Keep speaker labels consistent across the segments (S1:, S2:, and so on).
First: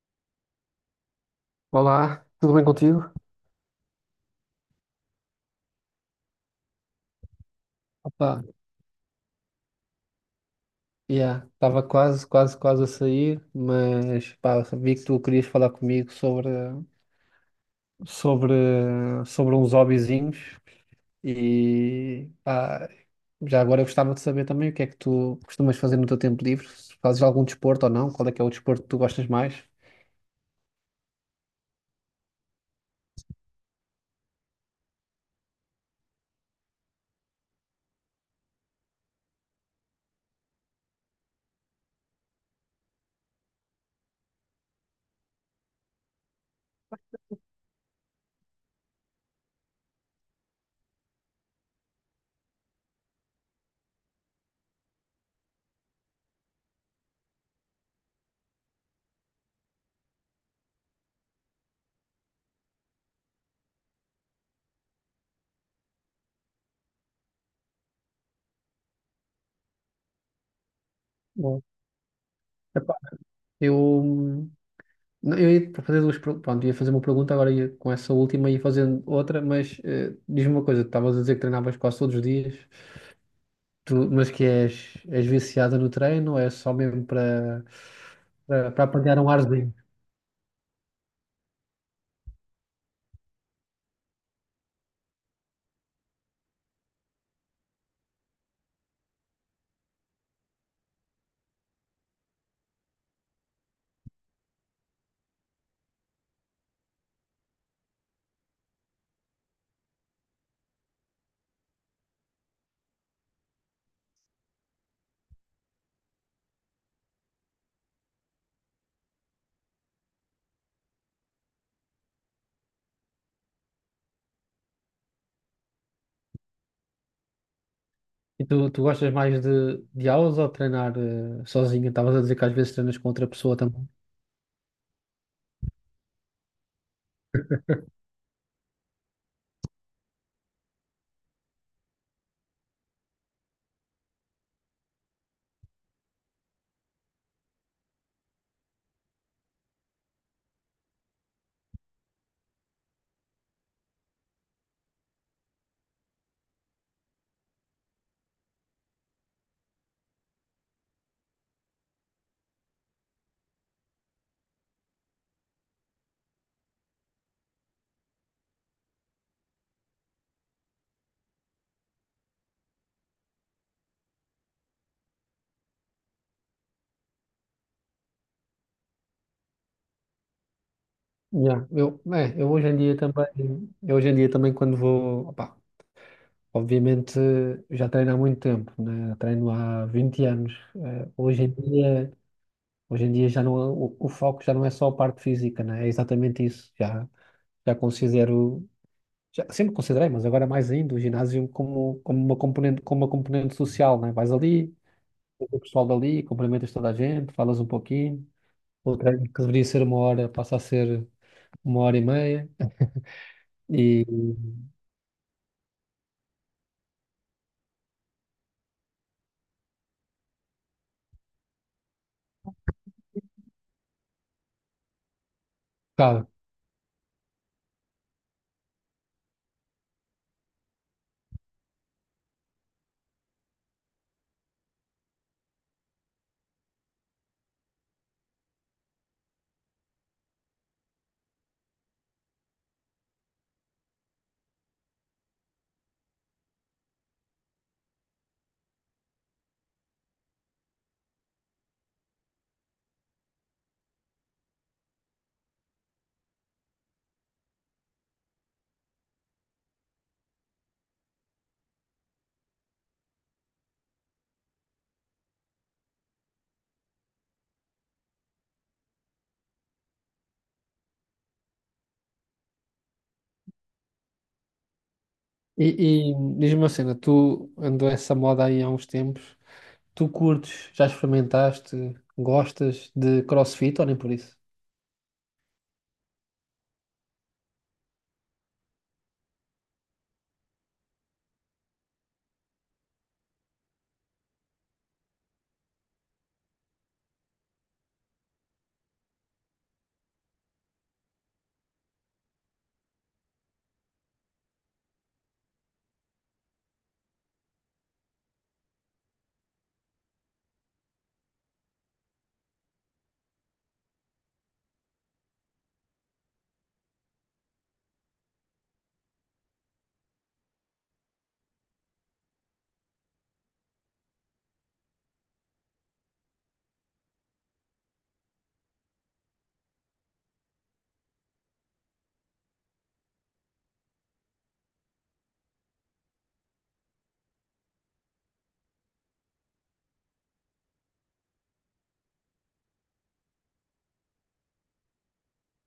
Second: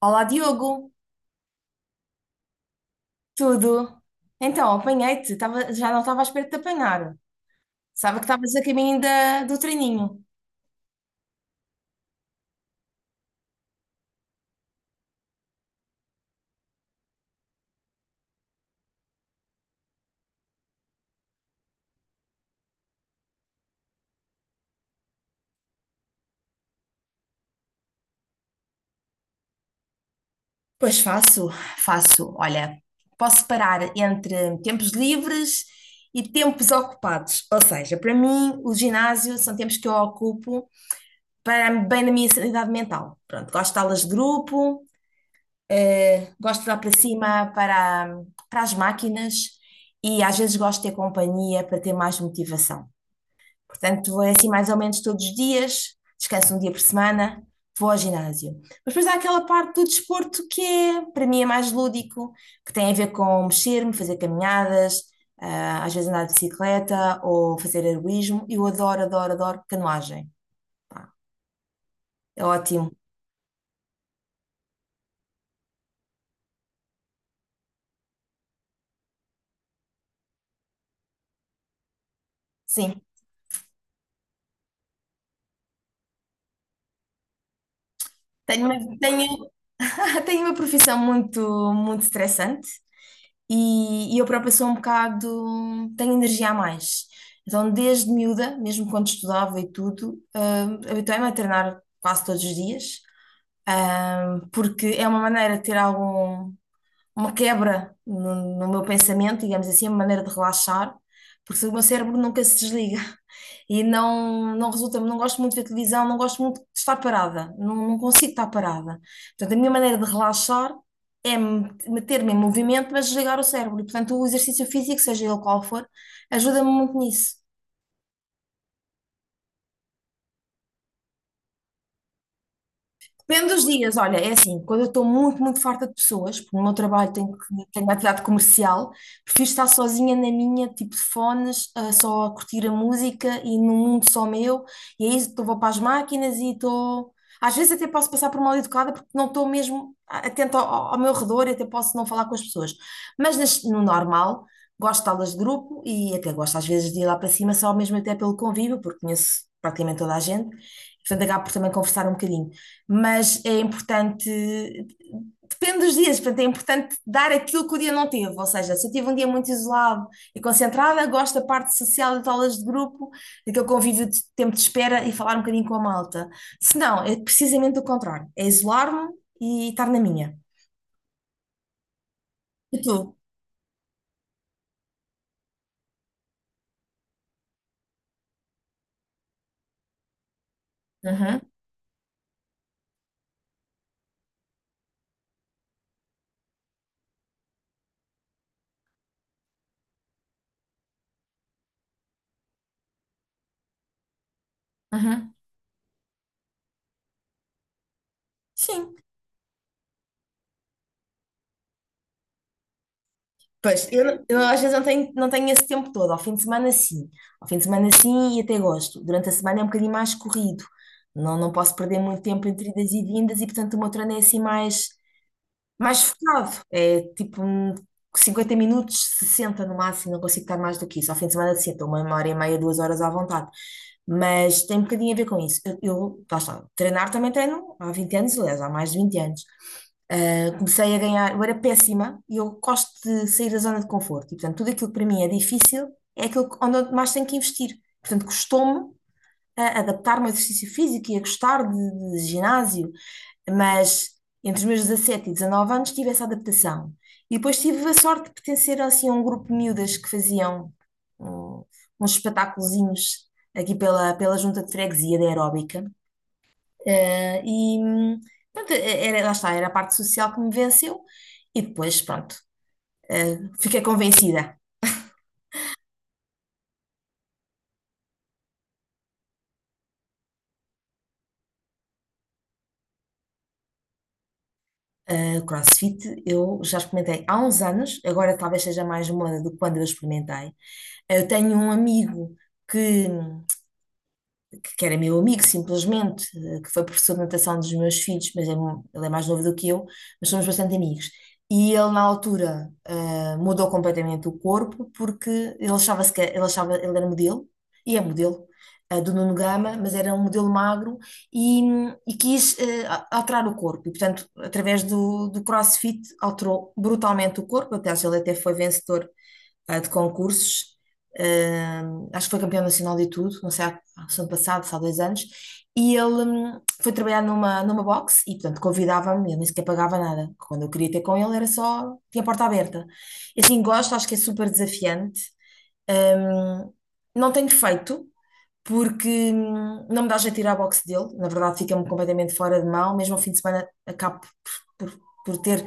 S1: Olá, Diogo,
S2: Olá, tudo bem contigo?
S1: tudo? Então, apanhei-te, já não estava à espera de te apanhar. Sabe que
S2: Opa,
S1: estavas a caminho do treininho.
S2: yeah, estava quase a sair, mas pá, vi que tu querias falar comigo sobre, sobre uns hobbyzinhos e pá, já agora eu gostava de saber também o que é que tu costumas fazer no teu tempo livre, se fazes algum desporto ou não, qual é que é o desporto que tu gostas mais?
S1: Pois faço, faço. Olha, posso parar entre tempos livres e tempos ocupados. Ou seja, para mim, o ginásio são tempos que eu ocupo para bem na minha sanidade mental. Pronto, gosto de aulas de grupo, gosto de dar para cima para as máquinas e às vezes gosto de ter companhia para ter mais motivação. Portanto, é assim mais ou menos todos os dias, descanso um dia por semana, vou ao ginásio. Mas depois há aquela parte do desporto que é, para mim, é mais lúdico, que tem a ver com mexer-me, fazer caminhadas, às vezes andar de bicicleta ou fazer heroísmo. Eu adoro, adoro, adoro canoagem. Pá,
S2: Bom,
S1: é
S2: epá,
S1: ótimo.
S2: eu, não, eu ia fazer pronto, ia fazer uma pergunta agora ia, com essa última e ia fazendo outra, mas diz-me uma coisa, estavas a dizer que treinavas quase todos os dias.
S1: Sim.
S2: Tu, és viciada no treino, ou é só mesmo
S1: Tenho
S2: para
S1: uma,
S2: apanhar um
S1: tenho,
S2: arzinho.
S1: tenho uma profissão muito, muito estressante. E eu própria sou um bocado, tenho energia a mais. Então, desde miúda, mesmo quando estudava e tudo, habituei-me a treinar quase todos os dias, porque é uma maneira de ter algum, uma quebra no meu pensamento, digamos assim, uma maneira de relaxar, porque o meu cérebro nunca se desliga e não resulta, não gosto muito de ver televisão, não gosto muito de estar parada, não consigo estar parada. Portanto, a minha maneira de relaxar é meter-me em movimento, mas desligar o cérebro. E, portanto, o exercício físico, seja ele qual for, ajuda-me muito nisso.
S2: E tu, tu gostas mais de aulas ou treinar sozinha? Estavas a dizer que às vezes treinas com outra
S1: Depende
S2: pessoa
S1: dos
S2: também.
S1: dias, olha, é assim, quando eu estou muito, muito farta de pessoas, porque no meu trabalho tenho, tenho uma atividade comercial, prefiro estar sozinha na minha, tipo de fones, só a curtir a música e num mundo só meu, e aí estou vou para as máquinas e estou. Às vezes até posso passar por mal educada porque não estou mesmo atenta ao meu redor e até posso não falar com as pessoas. Mas no normal, gosto de aulas de grupo e até gosto às vezes de ir lá para cima, só mesmo até pelo convívio, porque conheço praticamente toda a gente, portanto acabo por também conversar um bocadinho, mas é importante, depende dos dias, portanto, é importante dar aquilo que o dia não teve, ou seja, se eu tive um dia muito isolado e concentrada, gosto da parte social das aulas de grupo, daquele convívio de tempo de espera e falar um bocadinho com a malta. Se não, é precisamente o contrário, é isolar-me e estar na minha.
S2: Eu hoje em
S1: E tu?
S2: dia também, eu hoje em dia também quando vou, opá, obviamente já treino há muito tempo, né? Treino há 20 anos. Eh,
S1: Uhum,
S2: hoje em dia já não, o foco já não é só a parte física, né? É exatamente isso. Já considero já, sempre considerei, mas agora mais ainda, o ginásio como uma componente social, né? Vais ali,
S1: uhum.
S2: vês o pessoal dali, cumprimentas toda a gente, falas um pouquinho.
S1: Sim.
S2: O treino que deveria ser uma hora passa a ser uma hora e meia.
S1: Pois, eu,
S2: E,
S1: eu às vezes não tenho, não tenho esse tempo todo. Ao fim de semana, sim. Ao fim de semana, sim, e até gosto. Durante a semana é um bocadinho mais corrido. Não, não posso perder muito tempo entre idas e vindas e, portanto, o meu treino é assim mais. Mais
S2: claro.
S1: focado. É tipo um 50 minutos, 60 no máximo, não consigo estar mais do que isso. Ao fim de semana, sim, uma hora e meia, duas horas à vontade. Mas tem um bocadinho a ver com isso. Eu lá está, treinar também treino há 20 anos, aliás, há mais de 20 anos. Ah, comecei a ganhar, eu era péssima e eu gosto de sair da zona de conforto. E, portanto, tudo aquilo que para mim é difícil é aquilo onde eu mais tenho que investir. Portanto, custou-me a adaptar-me ao exercício físico e a gostar de ginásio, mas entre os meus 17 e 19 anos tive essa adaptação. E depois tive a sorte de pertencer assim a um grupo de miúdas que faziam hum, uns espetáculozinhos aqui pela junta de freguesia da aeróbica. Eh, e hum, pronto, era, lá está, era a parte social que me venceu. E depois, pronto, fiquei convencida.
S2: E, e diz-me uma cena, tu andou essa moda aí há uns tempos, tu curtes, já experimentaste, gostas de CrossFit ou nem por isso?
S1: O CrossFit eu já experimentei há uns anos, agora talvez seja mais moda do que quando eu experimentei. Eu tenho um amigo que que era meu amigo, simplesmente, que foi professor de natação dos meus filhos, mas é ele é mais novo do que eu, mas somos bastante amigos. E ele, na altura, mudou completamente o corpo, porque ele achava, ele era modelo, e é modelo, do Nuno Gama, mas era um modelo magro e, e quis alterar o corpo. E, portanto, através do CrossFit, alterou brutalmente o corpo. Aliás, ele até foi vencedor de concursos. Acho que foi campeão nacional de tudo, não sei, há ano passado, se há 2 anos, e ele foi trabalhar numa box e, portanto, convidava-me, ele nem sequer pagava nada. Quando eu queria ter com ele, era só, tinha a porta aberta. E assim, gosto, acho que é super desafiante. Hum, não tenho feito, porque não me dá jeito de ir à boxe dele. Na verdade, fica-me completamente fora de mão. Mesmo ao fim de semana, acabo por, por- por ter.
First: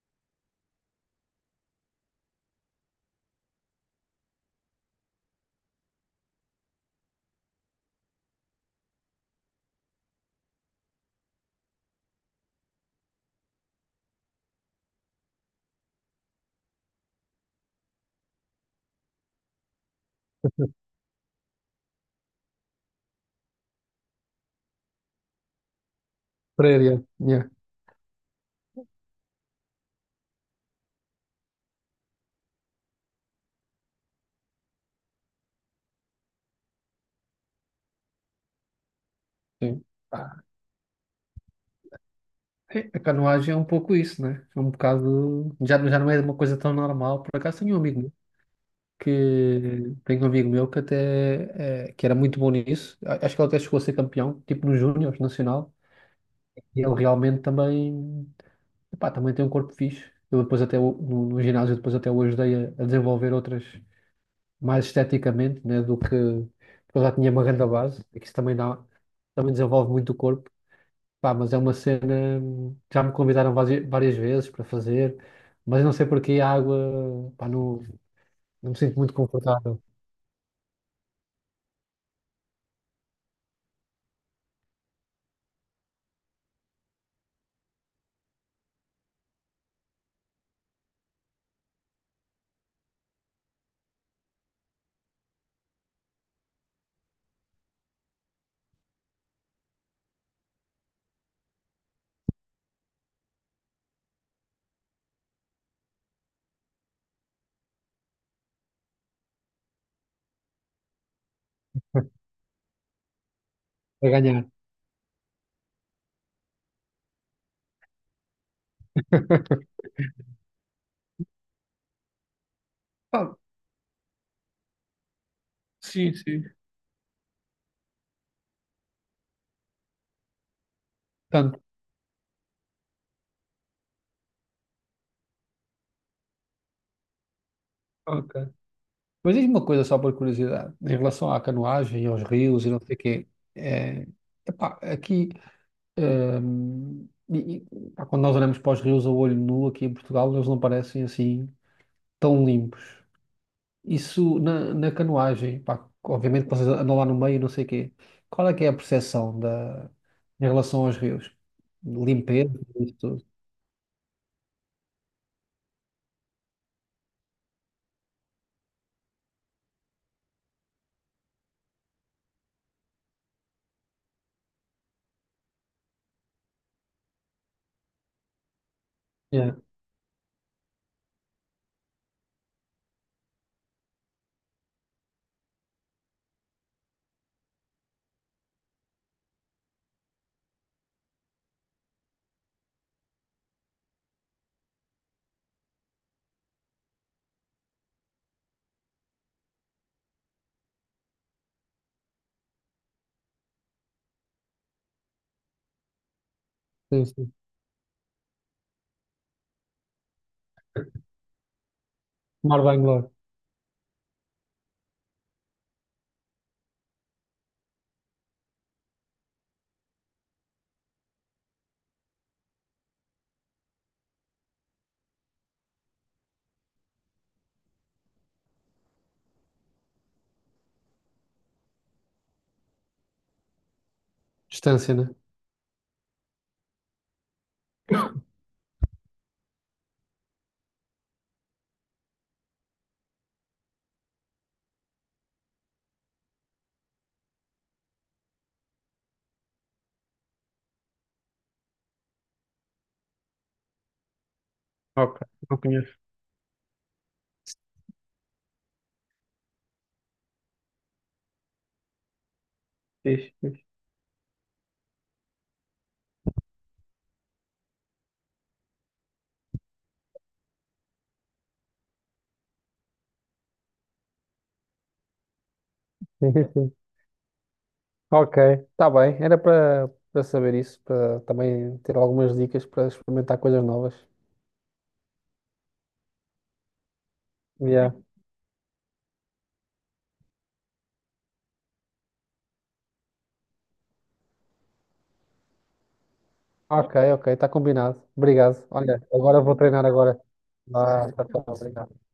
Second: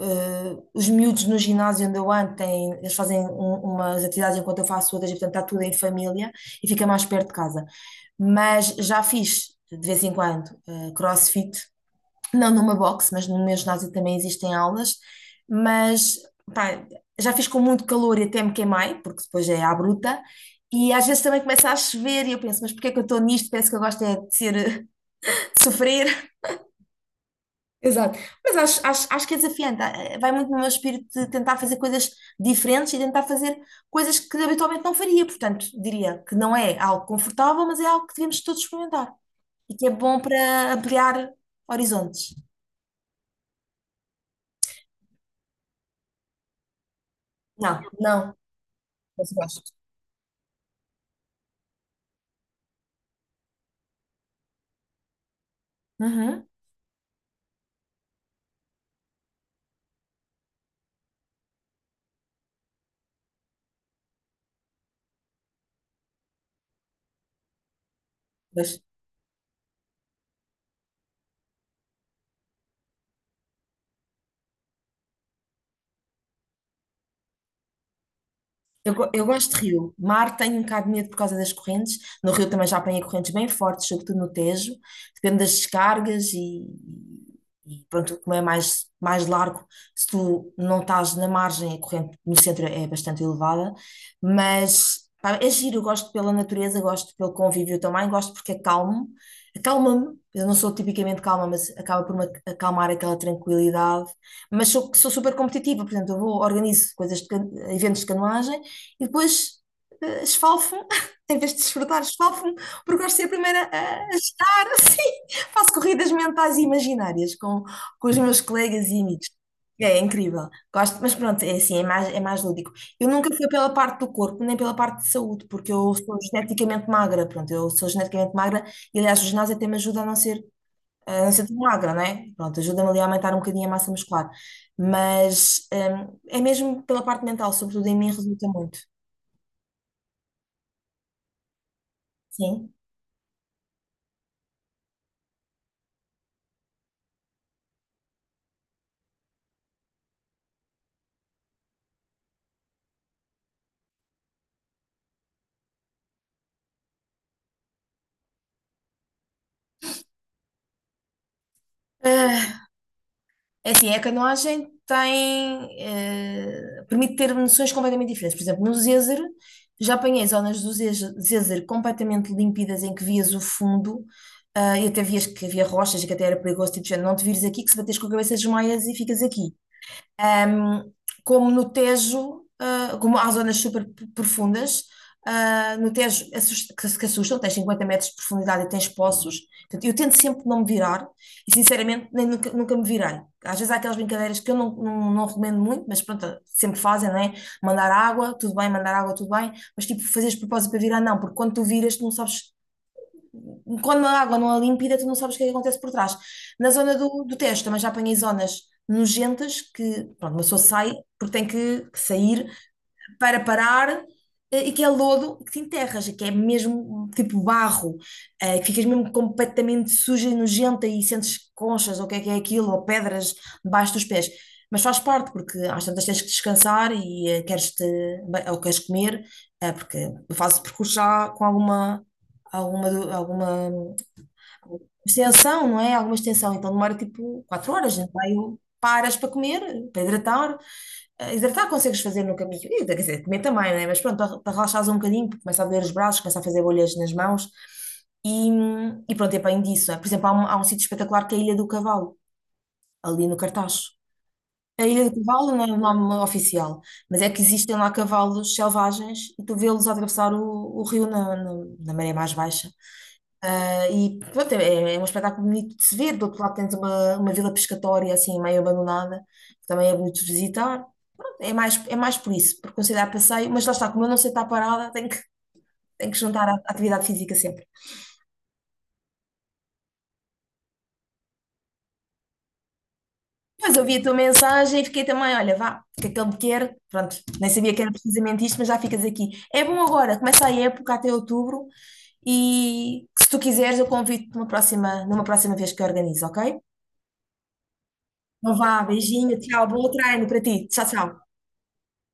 S1: Eh, os miúdos no ginásio onde eu ando têm, eles fazem umas atividades enquanto eu faço outras, e portanto está tudo em família e fica mais perto de casa. Mas já fiz de vez em quando CrossFit, não numa box, mas no meu ginásio também existem aulas, mas pá, já fiz com muito calor e até me queimei, porque depois é à bruta, e às vezes também começa a chover e eu penso, mas porquê é que eu estou nisto? Penso que eu gosto é de ser, de sofrer.
S2: Creio, yeah.
S1: Exato, mas acho, acho, acho que é desafiante. Ah, ah, vai muito no meu espírito de tentar fazer coisas diferentes e tentar fazer coisas que habitualmente não faria, portanto, diria que não é algo confortável, mas é algo que devemos todos experimentar e
S2: Sim.
S1: que é bom para ampliar horizontes.
S2: É, a canoagem é um pouco isso, né? É um bocado. Já não é uma coisa tão normal. Por acaso
S1: Não, não, mas eu gosto.
S2: tenho um amigo meu que até é, que era muito bom nisso. A- Acho que ele até chegou a ser campeão, tipo no Júnior Nacional.
S1: Aham.
S2: E ele realmente também, epá, também tem um corpo fixe. Eu depois até no, no ginásio depois até o ajudei a desenvolver outras mais esteticamente, né? Do que porque eu já tinha uma grande base, e que isso também
S1: Vai,
S2: dá, também desenvolve muito o corpo. Pá, mas é uma cena. Já me convidaram várias vezes para fazer, mas eu não sei porque a água, pá, não, não me
S1: eu,
S2: sinto muito
S1: eu gosto de
S2: confortável
S1: rio. Mar tenho um bocado de medo por causa das correntes. No rio também já apanhei correntes bem fortes, sobretudo no Tejo. Depende das descargas e pronto, como é mais, mais largo, se tu não estás na margem, a corrente no centro é bastante elevada. Mas pá, é giro, eu gosto pela natureza, gosto pelo convívio também, gosto porque é calmo. Acalma-me. Eu não sou tipicamente calma, mas acaba por me acalmar aquela tranquilidade. Mas sou, sou super competitiva, por exemplo, eu vou, organizo coisas de, eventos de canoagem e depois esfalfo, em vez de desfrutar, esfalfo-me, porque gosto de ser a primeira a
S2: a ganhar.
S1: estar assim. Faço corridas mentais e imaginárias com os meus colegas e amigos. É incrível, gosto, mas pronto, é assim, é mais lúdico. Eu nunca
S2: Ah,
S1: fui pela parte do corpo, nem pela parte de saúde, porque eu
S2: sim,
S1: sou
S2: sim.
S1: geneticamente magra, pronto, eu sou geneticamente magra e aliás o ginásio até me ajuda a a não ser tão
S2: Tanto.
S1: magra, não é? Pronto, ajuda-me ali a aumentar um bocadinho a massa muscular, mas é mesmo pela parte mental, sobretudo em mim
S2: Ok.
S1: resulta muito.
S2: Mas diz-me uma coisa só por curiosidade, em relação à canoagem, aos rios e
S1: Sim.
S2: não sei o quê. É, epá, aqui, e, pá, quando nós olhamos para os rios a olho nu aqui em Portugal, eles não parecem assim tão limpos. Isso na canoagem, pá, obviamente vocês andam lá no meio, não sei o quê. Qual é que é a em relação aos rios? Limpeza,
S1: Ah,
S2: isso tudo.
S1: É assim, é que a canoagem tem, permite ter noções completamente diferentes. Por exemplo, no Zézer, já apanhei zonas do Zézer completamente límpidas em que vias o fundo, ah, e até vias que havia rochas e que até era perigoso, tipo, de género, não te vires aqui que se bateres com a cabeça desmaias e ficas aqui.
S2: Yeah,
S1: Um, como no Tejo, como há zonas super profundas, no Tejo assust- que se que assustam, tens 50 metros de profundidade e tens poços. Portanto, eu tento sempre não me virar e, sinceramente, nem, nunca, nunca me virei. Às vezes há aquelas brincadeiras que eu não recomendo muito, mas pronto, sempre fazem, não é? Mandar água, tudo bem, mandar água, tudo bem, mas tipo, fazeres propósito para virar, não, porque quando tu viras, tu não sabes quando a água não é límpida, tu não sabes o que é que acontece por trás. Na zona
S2: sim, sim.
S1: do teste, também já apanhei zonas nojentas que, pronto, uma pessoa sai porque tem que sair
S2: Tomar banho logo.
S1: para parar, e que é lodo que te enterras, que é mesmo tipo barro, que ficas mesmo completamente suja e nojenta e sentes conchas ou o que é aquilo, ou pedras debaixo dos pés. Mas faz parte, porque às tantas tens que descansar e queres te, ou queres comer, porque fazes percurso já com alguma, alguma
S2: Distância, né?
S1: extensão, não é? Alguma extensão, então demora tipo 4 horas, né? Aí eu paras para comer, para hidratar. Ah, hidratar consegues fazer no caminho, e, quer dizer, comer também, não é? Mas pronto, para relaxares um bocadinho, porque começa a doer os braços, começa a fazer bolhas nas mãos e, e pronto, é bem disso, não é? Por exemplo, há um sítio espetacular que é a Ilha do Cavalo, ali no Cartaxo. A Ilha
S2: Ok,
S1: do Cavalo
S2: não
S1: não é o
S2: conheço.
S1: nome oficial, mas é que existem lá cavalos selvagens e tu vê-los atravessar o rio na maré mais baixa.
S2: Fixe, fixe.
S1: Ah, e pronto, é um espetáculo bonito de se ver. Do outro lado tens uma vila pescatória assim meio abandonada, que também é bonito de visitar. Pronto, é mais, é mais por isso, por considerar passeio, mas lá está, como eu não sei estar parada, tenho que
S2: Sim,
S1: juntar
S2: sim.
S1: a
S2: sim.
S1: atividade física sempre.
S2: Ok, está bem. Era para saber isso, para também ter algumas dicas para experimentar coisas
S1: Mas eu
S2: novas.
S1: vi a tua mensagem e fiquei também, olha, vá, o que é que ele me quer? Pronto, nem sabia que era
S2: Yeah.
S1: precisamente isto, mas já ficas aqui. É bom agora, começa a época até outubro e se tu quiseres eu convido-te numa próxima vez que eu organizo, ok?
S2: Ok, ok, está combinado.
S1: Então
S2: Obrigado.
S1: vá,
S2: Olha,
S1: beijinho,
S2: agora vou
S1: tchau,
S2: treinar
S1: bom
S2: agora.
S1: treino para ti. Tchau,
S2: Ah, tá,
S1: tchau.
S2: tá, obrigado.